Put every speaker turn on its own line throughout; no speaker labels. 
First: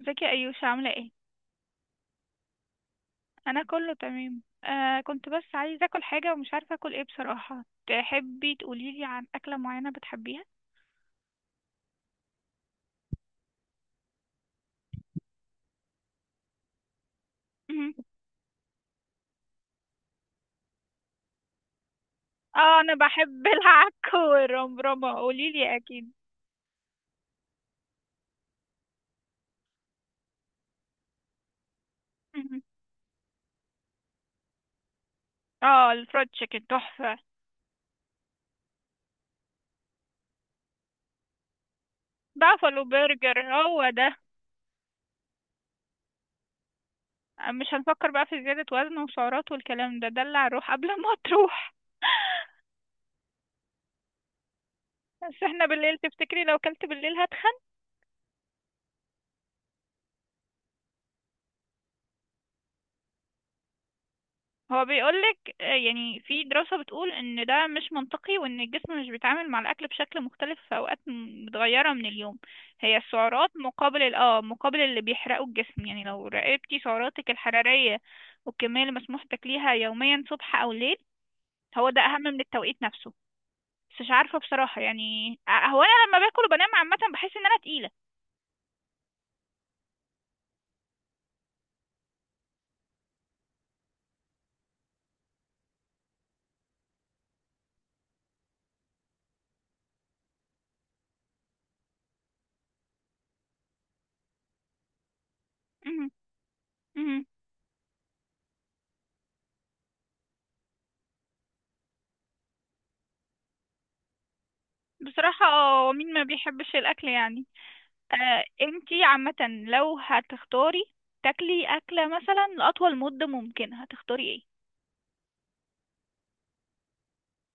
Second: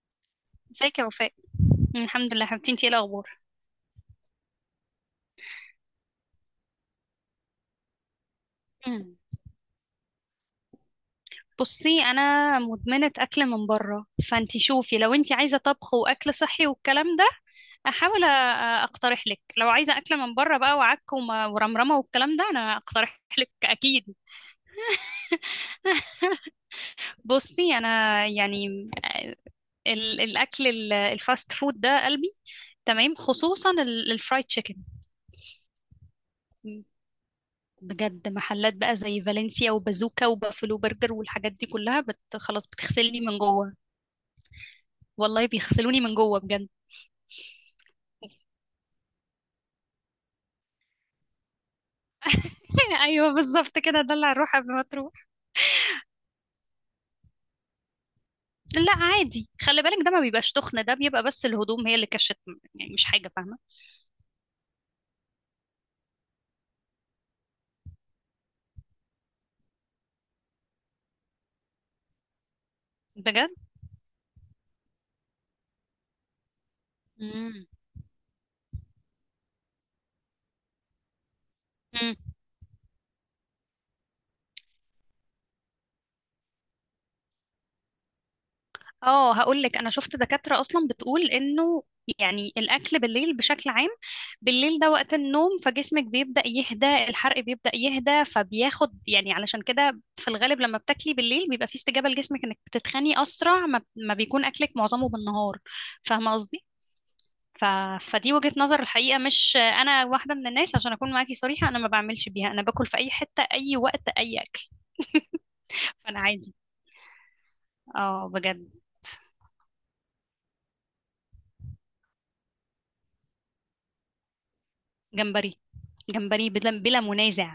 ازيك يا ايوش، عامله
ازيك يا
ايه؟
وفاء. الحمد لله حبيبتي، انتي ايه الاخبار؟
انا كله تمام. كنت بس عايزه اكل حاجه ومش عارفه اكل ايه بصراحه. تحبي تقولي لي
مم.
عن اكله معينه بتحبيها؟
بصي انا مدمنه اكل من بره، فانتي شوفي لو انتي عايزه طبخ واكل صحي والكلام ده.
مهم.
احاول اقترح لك. لو عايزه اكل من بره بقى وعك ورمرمه والكلام ده، انا
اه، انا
اقترح
بحب
لك
العك
اكيد.
والرمرمه، قولي لي اكيد.
بصي انا، يعني الاكل الفاست فود ده قلبي،
مهم.
تمام، خصوصا الفرايد تشيكن.
اه، الفرايد تشيكن تحفه.
بجد محلات بقى زي فالنسيا وبازوكا وبافلو برجر والحاجات دي كلها خلاص
بافالو
بتغسلني
برجر
من جوه.
هو ده؟
والله بيغسلوني من جوه بجد.
مش هنفكر بقى في زياده وزن وسعرات والكلام ده، دلع الروح قبل ما تروح.
ايوه بالظبط كده، ده اللي هروح قبل ما تروح.
بس احنا بالليل، تفتكري لو كلت بالليل؟
لا عادي، خلي بالك، ده ما بيبقاش تخن، ده بيبقى بس الهدوم هي اللي كشت، يعني مش حاجه فاهمه.
هو بيقولك، يعني في دراسة بتقول ان ده مش منطقي وان الجسم مش بيتعامل مع الاكل بشكل مختلف في اوقات متغيرة من اليوم. هي السعرات
بجد.
مقابل مقابل اللي بيحرقه الجسم، يعني لو راقبتي سعراتك الحرارية والكمية اللي مسموح تاكليها يوميا صبح او ليل، هو ده
امم.
اهم من التوقيت نفسه. بس مش عارفة بصراحة، يعني هو انا لما باكل وبنام عامة بحس ان انا تقيلة.
اه هقول لك، انا شفت دكاترة اصلا بتقول انه يعني الاكل بالليل بشكل عام، بالليل ده وقت النوم، فجسمك بيبدأ يهدى، الحرق بيبدأ يهدى، فبياخد يعني، علشان كده في الغالب لما بتاكلي بالليل بيبقى في استجابة لجسمك انك بتتخني اسرع ما بيكون اكلك معظمه بالنهار.
مهم.
فاهمة قصدي؟
مهم.
ف... فدي وجهة نظر الحقيقة. مش انا واحدة من الناس، عشان اكون معاكي صريحة انا ما بعملش بيها، انا باكل في اي حتة اي وقت اي اكل.
بصراحة مين
فانا
ما
عادي.
بيحبش الاكل يعني.
اه بجد.
انتي عامة، لو هتختاري تاكلي أكلة مثلا لأطول مدة ممكنة، هتختاري ايه؟
جمبري. جمبري بلا منازع.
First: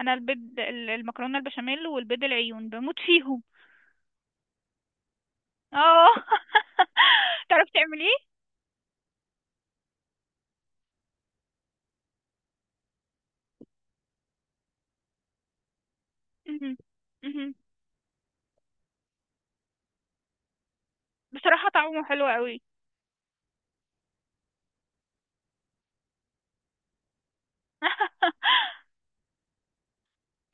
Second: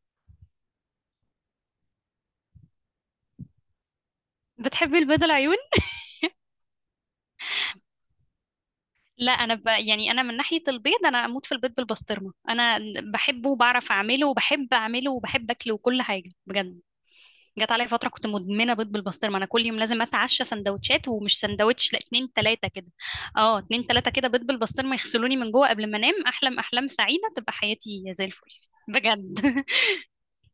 أنا البيض، المكرونة البشاميل والبيض العيون بموت فيهم.
بتحبي البيض العيون؟
اه. تعرفي تعمليه؟
لا انا يعني انا من ناحيه البيض انا اموت في البيض بالبسطرمه. انا بحبه وبعرف اعمله وبحب اعمله وبحب اكله وكل حاجه
مهم.
بجد.
مهم.
جت عليا فتره كنت مدمنه بيض بالبسطرمه، انا كل يوم لازم اتعشى سندوتشات، ومش
بصراحة
سندوتش لا،
طعمه حلو
اتنين
قوي.
تلاته كده. اه اتنين تلاته كده بيض بالبسطرمه يغسلوني من جوه قبل ما انام، احلم احلام سعيده، تبقى حياتي زي الفل. بجد.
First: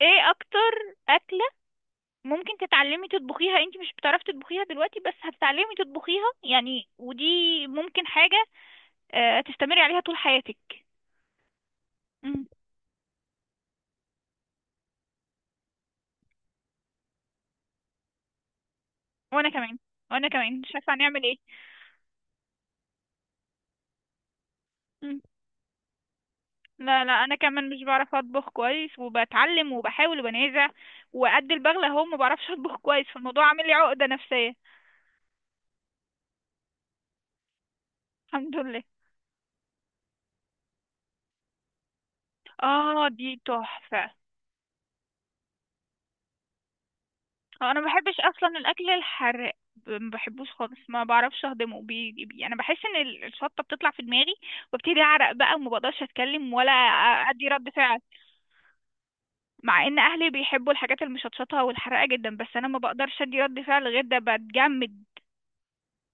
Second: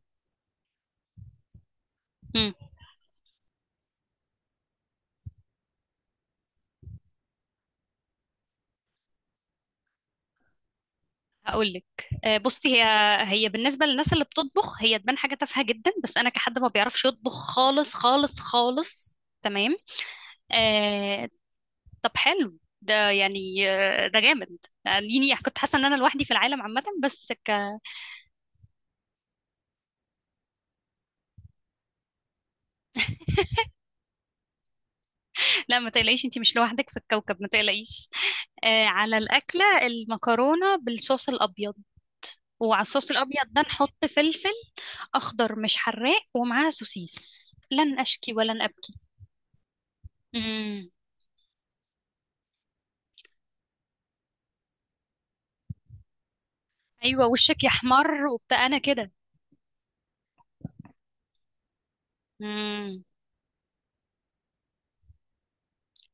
ايه أكتر أكلة ممكن تتعلمي تطبخيها، انتي مش بتعرفي تطبخيها دلوقتي بس هتتعلمي تطبخيها يعني، ودي ممكن حاجة تستمري عليها طول حياتك.
هقول لك،
مم.
بصي هي بالنسبه للناس اللي بتطبخ هي تبان حاجه تافهه جدا، بس انا كحد ما بيعرفش يطبخ خالص خالص خالص.
وانا كمان.
تمام.
وانا كمان مش عارفة هنعمل
آه.
ايه.
طب حلو ده، يعني ده جامد.
مم.
يعني كنت حاسه ان انا لوحدي في العالم عامه،
لا، لا،
بس
انا كمان مش بعرف اطبخ كويس وبتعلم وبحاول وبنازع. وقد البغلة اهو ما بعرفش اطبخ كويس، فالموضوع عامل لي عقدة نفسية.
لا، ما تقلقيش، انتي مش لوحدك في الكوكب، ما تقلقيش.
الحمد لله.
آه. على الاكله المكرونه بالصوص الابيض، وعلى
اه،
الصوص
دي
الابيض ده
تحفة.
نحط فلفل اخضر مش حراق ومعاه سوسيس
انا ما
لن
بحبش
اشكي
اصلا
ولن
الاكل الحراق، ما بحبوش خالص،
ابكي.
ما بعرفش اهضمه. انا بحس ان الشطة بتطلع في دماغي، وابتدي اعرق بقى وما بقدرش اتكلم ولا
ايوه
ادي
وشك
رد فعل.
يحمر وبتاع، انا كده.
مع ان اهلي بيحبوا الحاجات المشطشطة والحراقة جدا، بس انا ما
امم.
بقدرش ادي رد فعل غير ده، بتجمد.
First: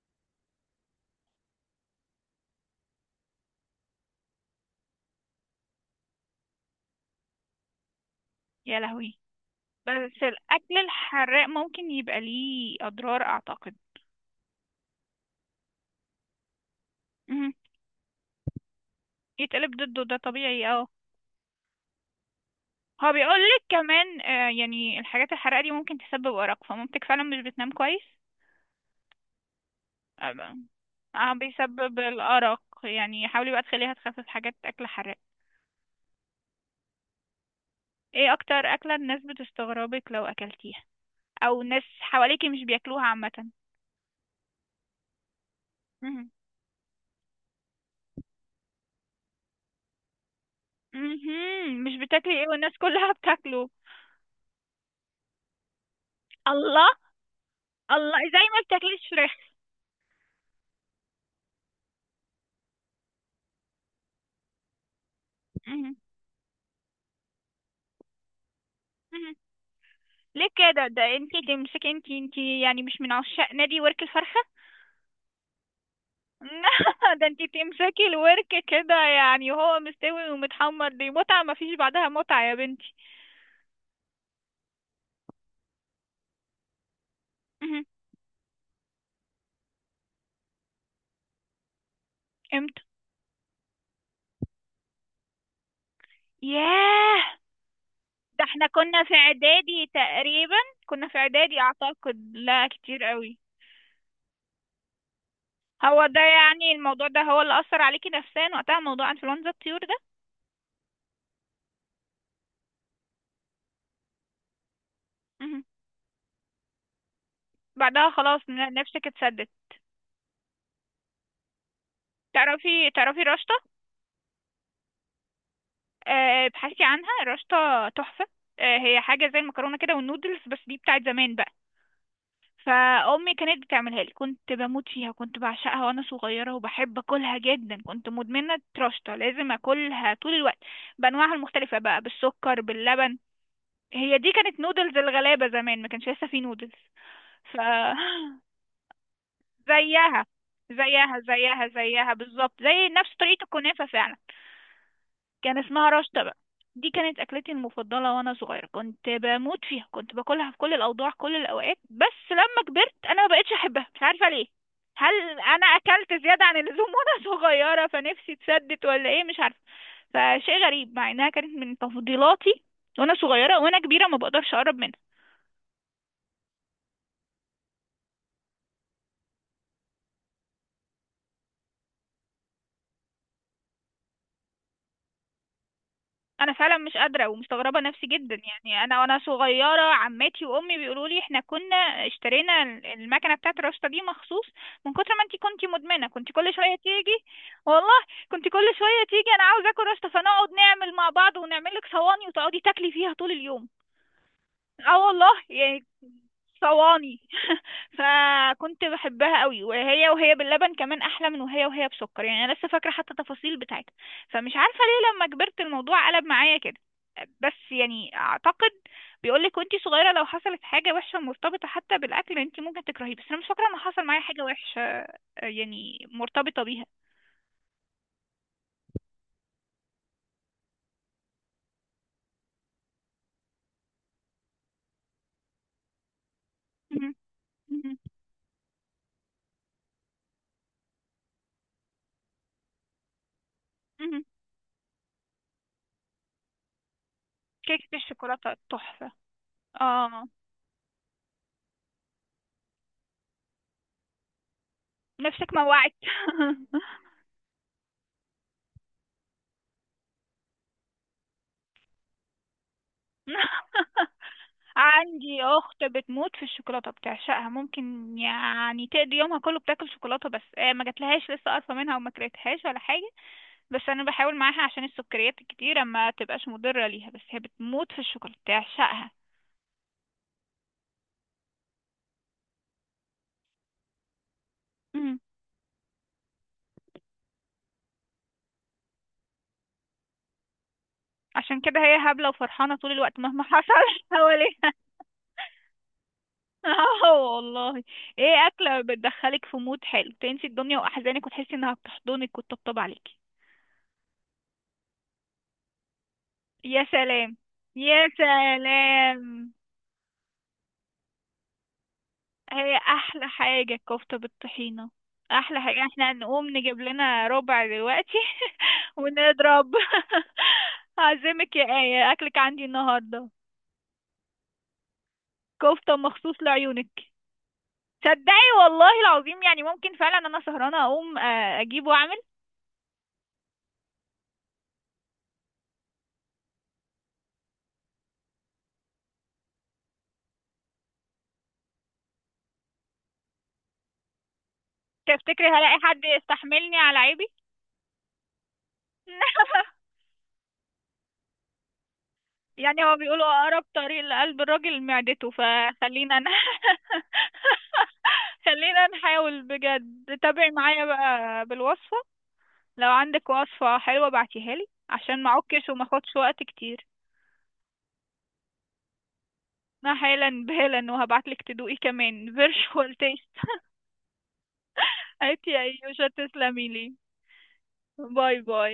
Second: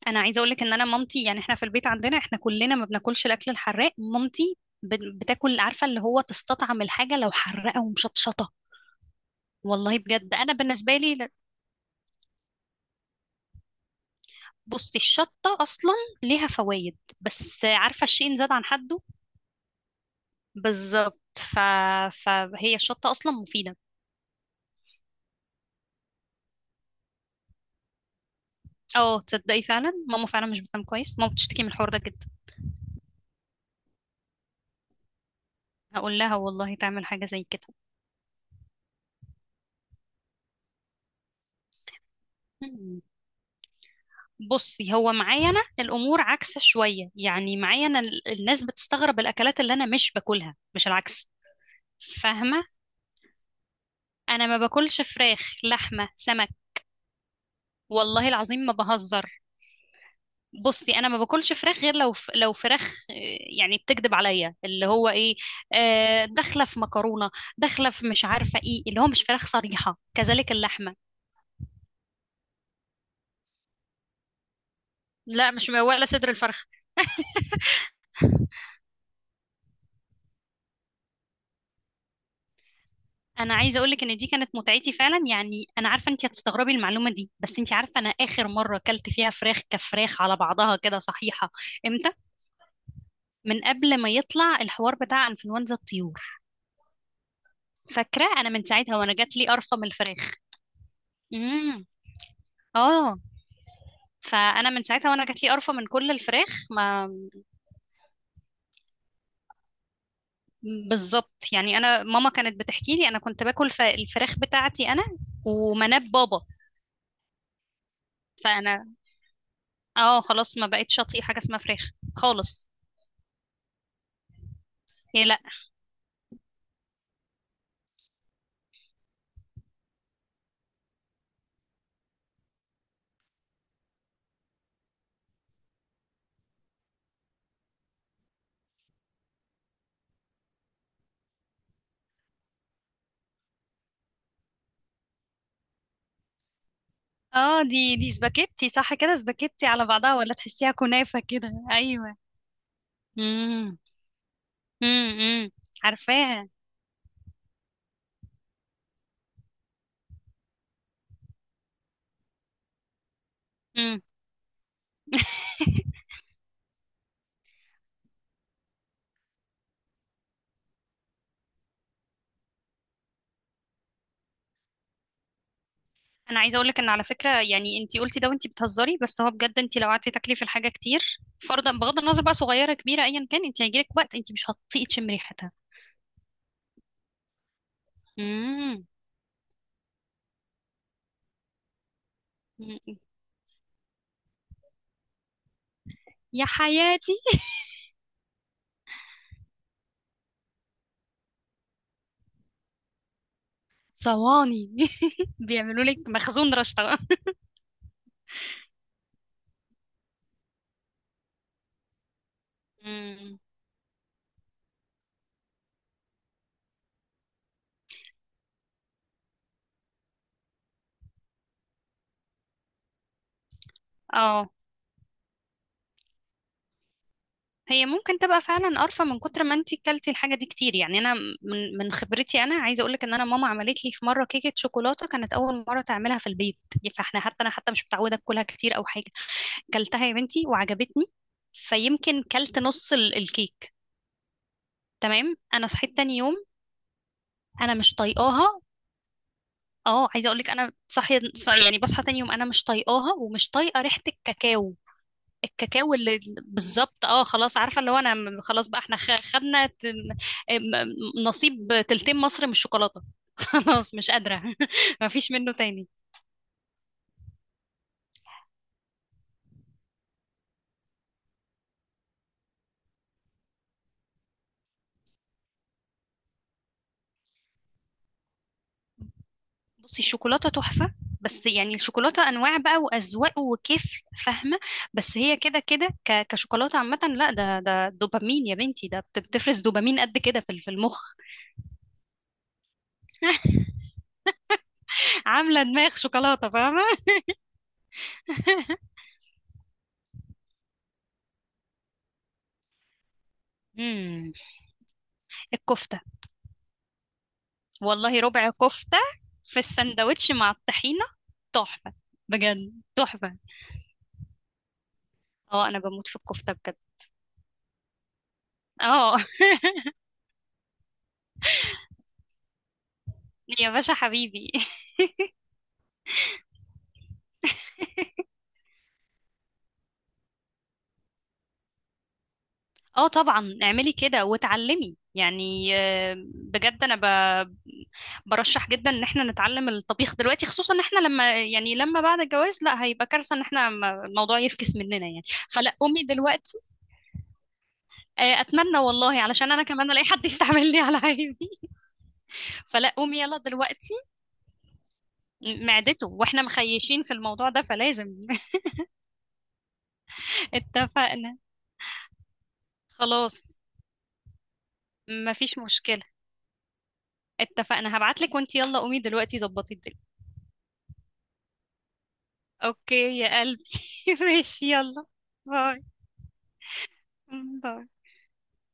انا عايزه اقول لك ان انا مامتي، يعني احنا في البيت عندنا احنا كلنا ما بناكلش الاكل الحراق. مامتي بتاكل، عارفه اللي هو تستطعم الحاجه لو حراقه ومشطشطه.
يا لهوي.
والله
بس
بجد انا
الأكل
بالنسبه لي
الحراق ممكن يبقى ليه أضرار، أعتقد.
بصي الشطه اصلا ليها فوائد،
مهم.
بس عارفه الشيء إن زاد عن حده.
يتقلب ضده، ده طبيعي، اه.
بالظبط. فهي
هو
الشطه اصلا
بيقول لك
مفيده.
كمان، يعني الحاجات الحراقة دي ممكن تسبب أرق، فمامتك فعلا مش بتنام كويس.
اه تصدقي فعلا ماما
اه
فعلا
بقى.
مش بتنام كويس، ماما بتشتكي من الحوار ده
بيسبب
جدا.
الأرق، يعني حاولي بقى تخليها تخفف حاجات أكل حراق.
هقول لها والله تعمل حاجه زي
ايه أكتر أكلة الناس بتستغربك لو أكلتيها، أو ناس حواليكي مش
كده.
بياكلوها عامة؟
بصي هو معايا انا الامور
مهم.
عكسه شويه، يعني معايا انا الناس بتستغرب الاكلات اللي انا مش باكلها، مش العكس.
مهم. مش بتاكلي ايه
فاهمه.
والناس كلها بتاكله؟
انا ما باكلش فراخ لحمه سمك.
الله. الله،
والله
زي
العظيم
ما
ما
بتاكليش فراخ.
بهزر. بصي انا ما باكلش فراخ غير لو لو فراخ يعني بتكذب عليا، اللي هو ايه، داخله في مكرونه، داخله في مش عارفه ايه، اللي هو مش
مهم.
فراخ صريحه،
ليه
كذلك
كده؟
اللحمه.
ده انتي تمسكي، انتي يعني مش من عشاق نادي ورك الفرخة؟
لا مش ولا صدر الفرخ.
ده انتي تمسكي الورك كده يعني وهو مستوي ومتحمر، دي متعة مفيش بعدها متعة يا بنتي.
انا عايزه اقول لك ان دي كانت متعتي فعلا، يعني انا عارفه انت هتستغربي المعلومه دي، بس انت
مهم.
عارفه انا اخر مره اكلت فيها فراخ كفراخ على بعضها كده صحيحه؟ امتى؟
امتى؟
من قبل ما يطلع الحوار بتاع انفلونزا الطيور.
ياه.
فاكره
ده
انا من
احنا
ساعتها
كنا في
وانا جات لي قرفه من
اعدادي
الفراخ.
تقريبا. كنا في اعدادي
امم.
اعتقد، لا كتير
اه.
قوي.
فانا من ساعتها وانا جات لي قرفه من
هو
كل
ده
الفراخ
يعني الموضوع
ما.
ده هو اللي اثر عليكي نفسيا وقتها، موضوع انفلونزا الطيور ده؟
بالظبط، يعني انا ماما كانت بتحكي لي انا كنت باكل الفراخ بتاعتي انا
مهم.
ومناب بابا.
بعدها خلاص
فانا،
نفسك اتسدت.
اه خلاص ما بقتش اطيق حاجه اسمها فراخ خالص.
تعرفي رشطة؟
هي لا.
ابحثي عنها، رشطة تحفة. هي حاجة زي المكرونة كده والنودلز، بس دي بتاعت زمان بقى. فأمي كانت بتعملها لي، كنت بموت فيها، كنت بعشقها وأنا صغيرة، وبحب أكلها جدا، كنت مدمنة رشطة، لازم أكلها طول الوقت بأنواعها المختلفة بقى، بالسكر باللبن. هي دي كانت نودلز الغلابة زمان، ما كانش لسه في نودلز. ف
اه دي سباكيتي صح كده، سباكيتي على بعضها
زيها،
ولا تحسيها
زيها،
كنافة كده؟
زيها، زيها
ايوه.
بالظبط، زي نفس طريقة
امم.
الكنافة فعلا.
امم.
كان اسمها رشطة بقى.
عارفاها.
دي كانت أكلتي المفضلة وأنا صغيرة، كنت بموت فيها، كنت باكلها في كل الأوضاع كل الأوقات، بس لما كبرت أنا ما بقتش أحبها، مش
امم.
عارفة ليه. هل أنا أكلت زيادة عن اللزوم وأنا صغيرة فنفسي اتسدت ولا إيه؟ مش عارفة. فشيء غريب مع إنها كانت من تفضيلاتي وأنا صغيرة، وأنا كبيرة ما بقدرش أقرب منها.
انا عايزه اقول لك ان على فكره، يعني انت قلتي ده وانت بتهزري، بس هو بجد، انت لو قعدتي تاكلي في الحاجه كتير، فرضا بغض النظر بقى صغيره كبيره ايا كان، انت هيجيلك وقت انت مش هتطيقي تشمي ريحتها.
انا فعلا مش قادره ومستغربه نفسي جدا، يعني
امم.
انا وانا صغيره عماتي وامي بيقولوا لي احنا كنا اشترينا المكنه بتاعه الرشطه دي مخصوص من كتر ما انتي كنتي مدمنه، كنتي
يا
كل شويه
حياتي.
تيجي. والله. كنتي كل شويه تيجي، انا عاوزه اكل رشطه، فنقعد نعمل مع بعض ونعمل لك صواني وتقعدي تاكلي فيها طول اليوم.
صواني.
اه والله
بيعملوا
يعني.
لك مخزون رشطه.
صواني. فكنت بحبها قوي، وهي باللبن كمان احلى من وهي بسكر، يعني انا لسه فاكره حتى
امم.
تفاصيل بتاعتها. فمش عارفه ليه لما كبرت الموضوع قلب معايا كده. بس يعني اعتقد بيقولك وانتي صغيره لو حصلت حاجه وحشه مرتبطه حتى بالاكل انتي ممكن تكرهيه، بس انا مش فاكره ان حصل معايا حاجه
اه.
وحشه، يعني مرتبطه بيها.
هي ممكن تبقى فعلا قرفة من كتر ما انتي كلتي الحاجة دي كتير، يعني انا من خبرتي انا عايزة اقولك ان انا ماما عملت لي في مرة كيكة شوكولاتة، كانت اول مرة تعملها في البيت،
مهم.
فاحنا حتى، انا حتى مش
مهم.
متعودة اكلها كتير او حاجة. كلتها يا بنتي وعجبتني، فيمكن كلت نص الكيك.
مهم.
تمام. انا صحيت تاني يوم انا مش
كيكه الشوكولاته
طايقاها.
تحفه.
اه
اه.
عايزة اقولك انا يعني بصحى تاني يوم انا مش طايقاها، ومش طايقة ريحة الكاكاو.
نفسك موعك.
الكاكاو اللي، بالظبط، اه خلاص، عارفه اللي هو انا خلاص بقى احنا خدنا نصيب تلتين مصر من الشوكولاته. خلاص مش قادره ما فيش
عندي
منه
اخت
تاني.
بتموت في الشوكولاته، بتعشقها، ممكن يعني تقضي يومها كله بتاكل شوكولاته، بس ما جاتلهاش لسه قرفه منها وما كرهتهاش ولا حاجه. بس انا بحاول معاها عشان السكريات الكتيره ما تبقاش مضره ليها، بس هي بتموت في الشوكولاته بتعشقها.
بصي الشوكولاته تحفه، بس يعني الشوكولاته انواع بقى واذواق وكيف فاهمه، بس
مم.
هي كده كده كشوكولاته عامه لا، ده دوبامين يا بنتي، ده بتفرز دوبامين قد كده في في المخ.
عشان كده هي هبله وفرحانه طول الوقت مهما حصل حواليها.
عامله دماغ شوكولاته فاهمه.
اه والله. ايه اكله بتدخلك في مود حلو، تنسي الدنيا واحزانك، وتحسي انها بتحضنك وتطبطب عليكي؟
امم. الكفته.
يا سلام، يا
والله ربع كفتة
سلام.
في السندوتش مع الطحينة، تحفة،
هي
بجد
احلى
تحفة.
حاجة الكفتة بالطحينة. احلى
اه انا
حاجة
بموت
احنا
في
نقوم
الكفتة بجد.
نجيب لنا ربع دلوقتي
اه.
ونضرب. هعزمك يا آية، اكلك عندي النهاردة.
يا باشا حبيبي.
كفتة مخصوص لعيونك. صدقي والله العظيم، يعني ممكن فعلا انا سهرانة اقوم، اجيب واعمل.
اه طبعا اعملي كده وتعلمي، يعني بجد انا ب... برشح جدا ان احنا نتعلم الطبيخ دلوقتي، خصوصا ان احنا لما يعني لما بعد الجواز لا هيبقى كارثة ان احنا الموضوع يفكس مننا يعني،
تفتكري
فلا
هلاقي حد
قومي دلوقتي.
يستحملني على عيبي؟
اتمنى والله، علشان انا كمان الاقي حد يستعملني على عيبي.
يعني
فلا
هو
قومي
بيقولوا
يلا
أقرب
دلوقتي.
طريق لقلب الراجل معدته،
معدته،
فخلينا
واحنا مخيشين في الموضوع ده فلازم.
خلينا نحاول بجد، تابعي معايا
اتفقنا.
بقى بالوصفة. لو عندك
خلاص
وصفة حلوة بعتيها لي عشان ما
مفيش
اعكش وما
مشكلة.
اخدش وقت كتير.
اتفقنا، هبعتلك وانت يلا قومي دلوقتي ظبطي
انا
الدنيا.
حالا بالا وهبعتلك تدوقي كمان فيرشوال
اوكي
تيست.
يا قلبي. ماشي يلا.
عيتي يا
باي.
ايوشا، تسلمي لي.
باي.
باي باي.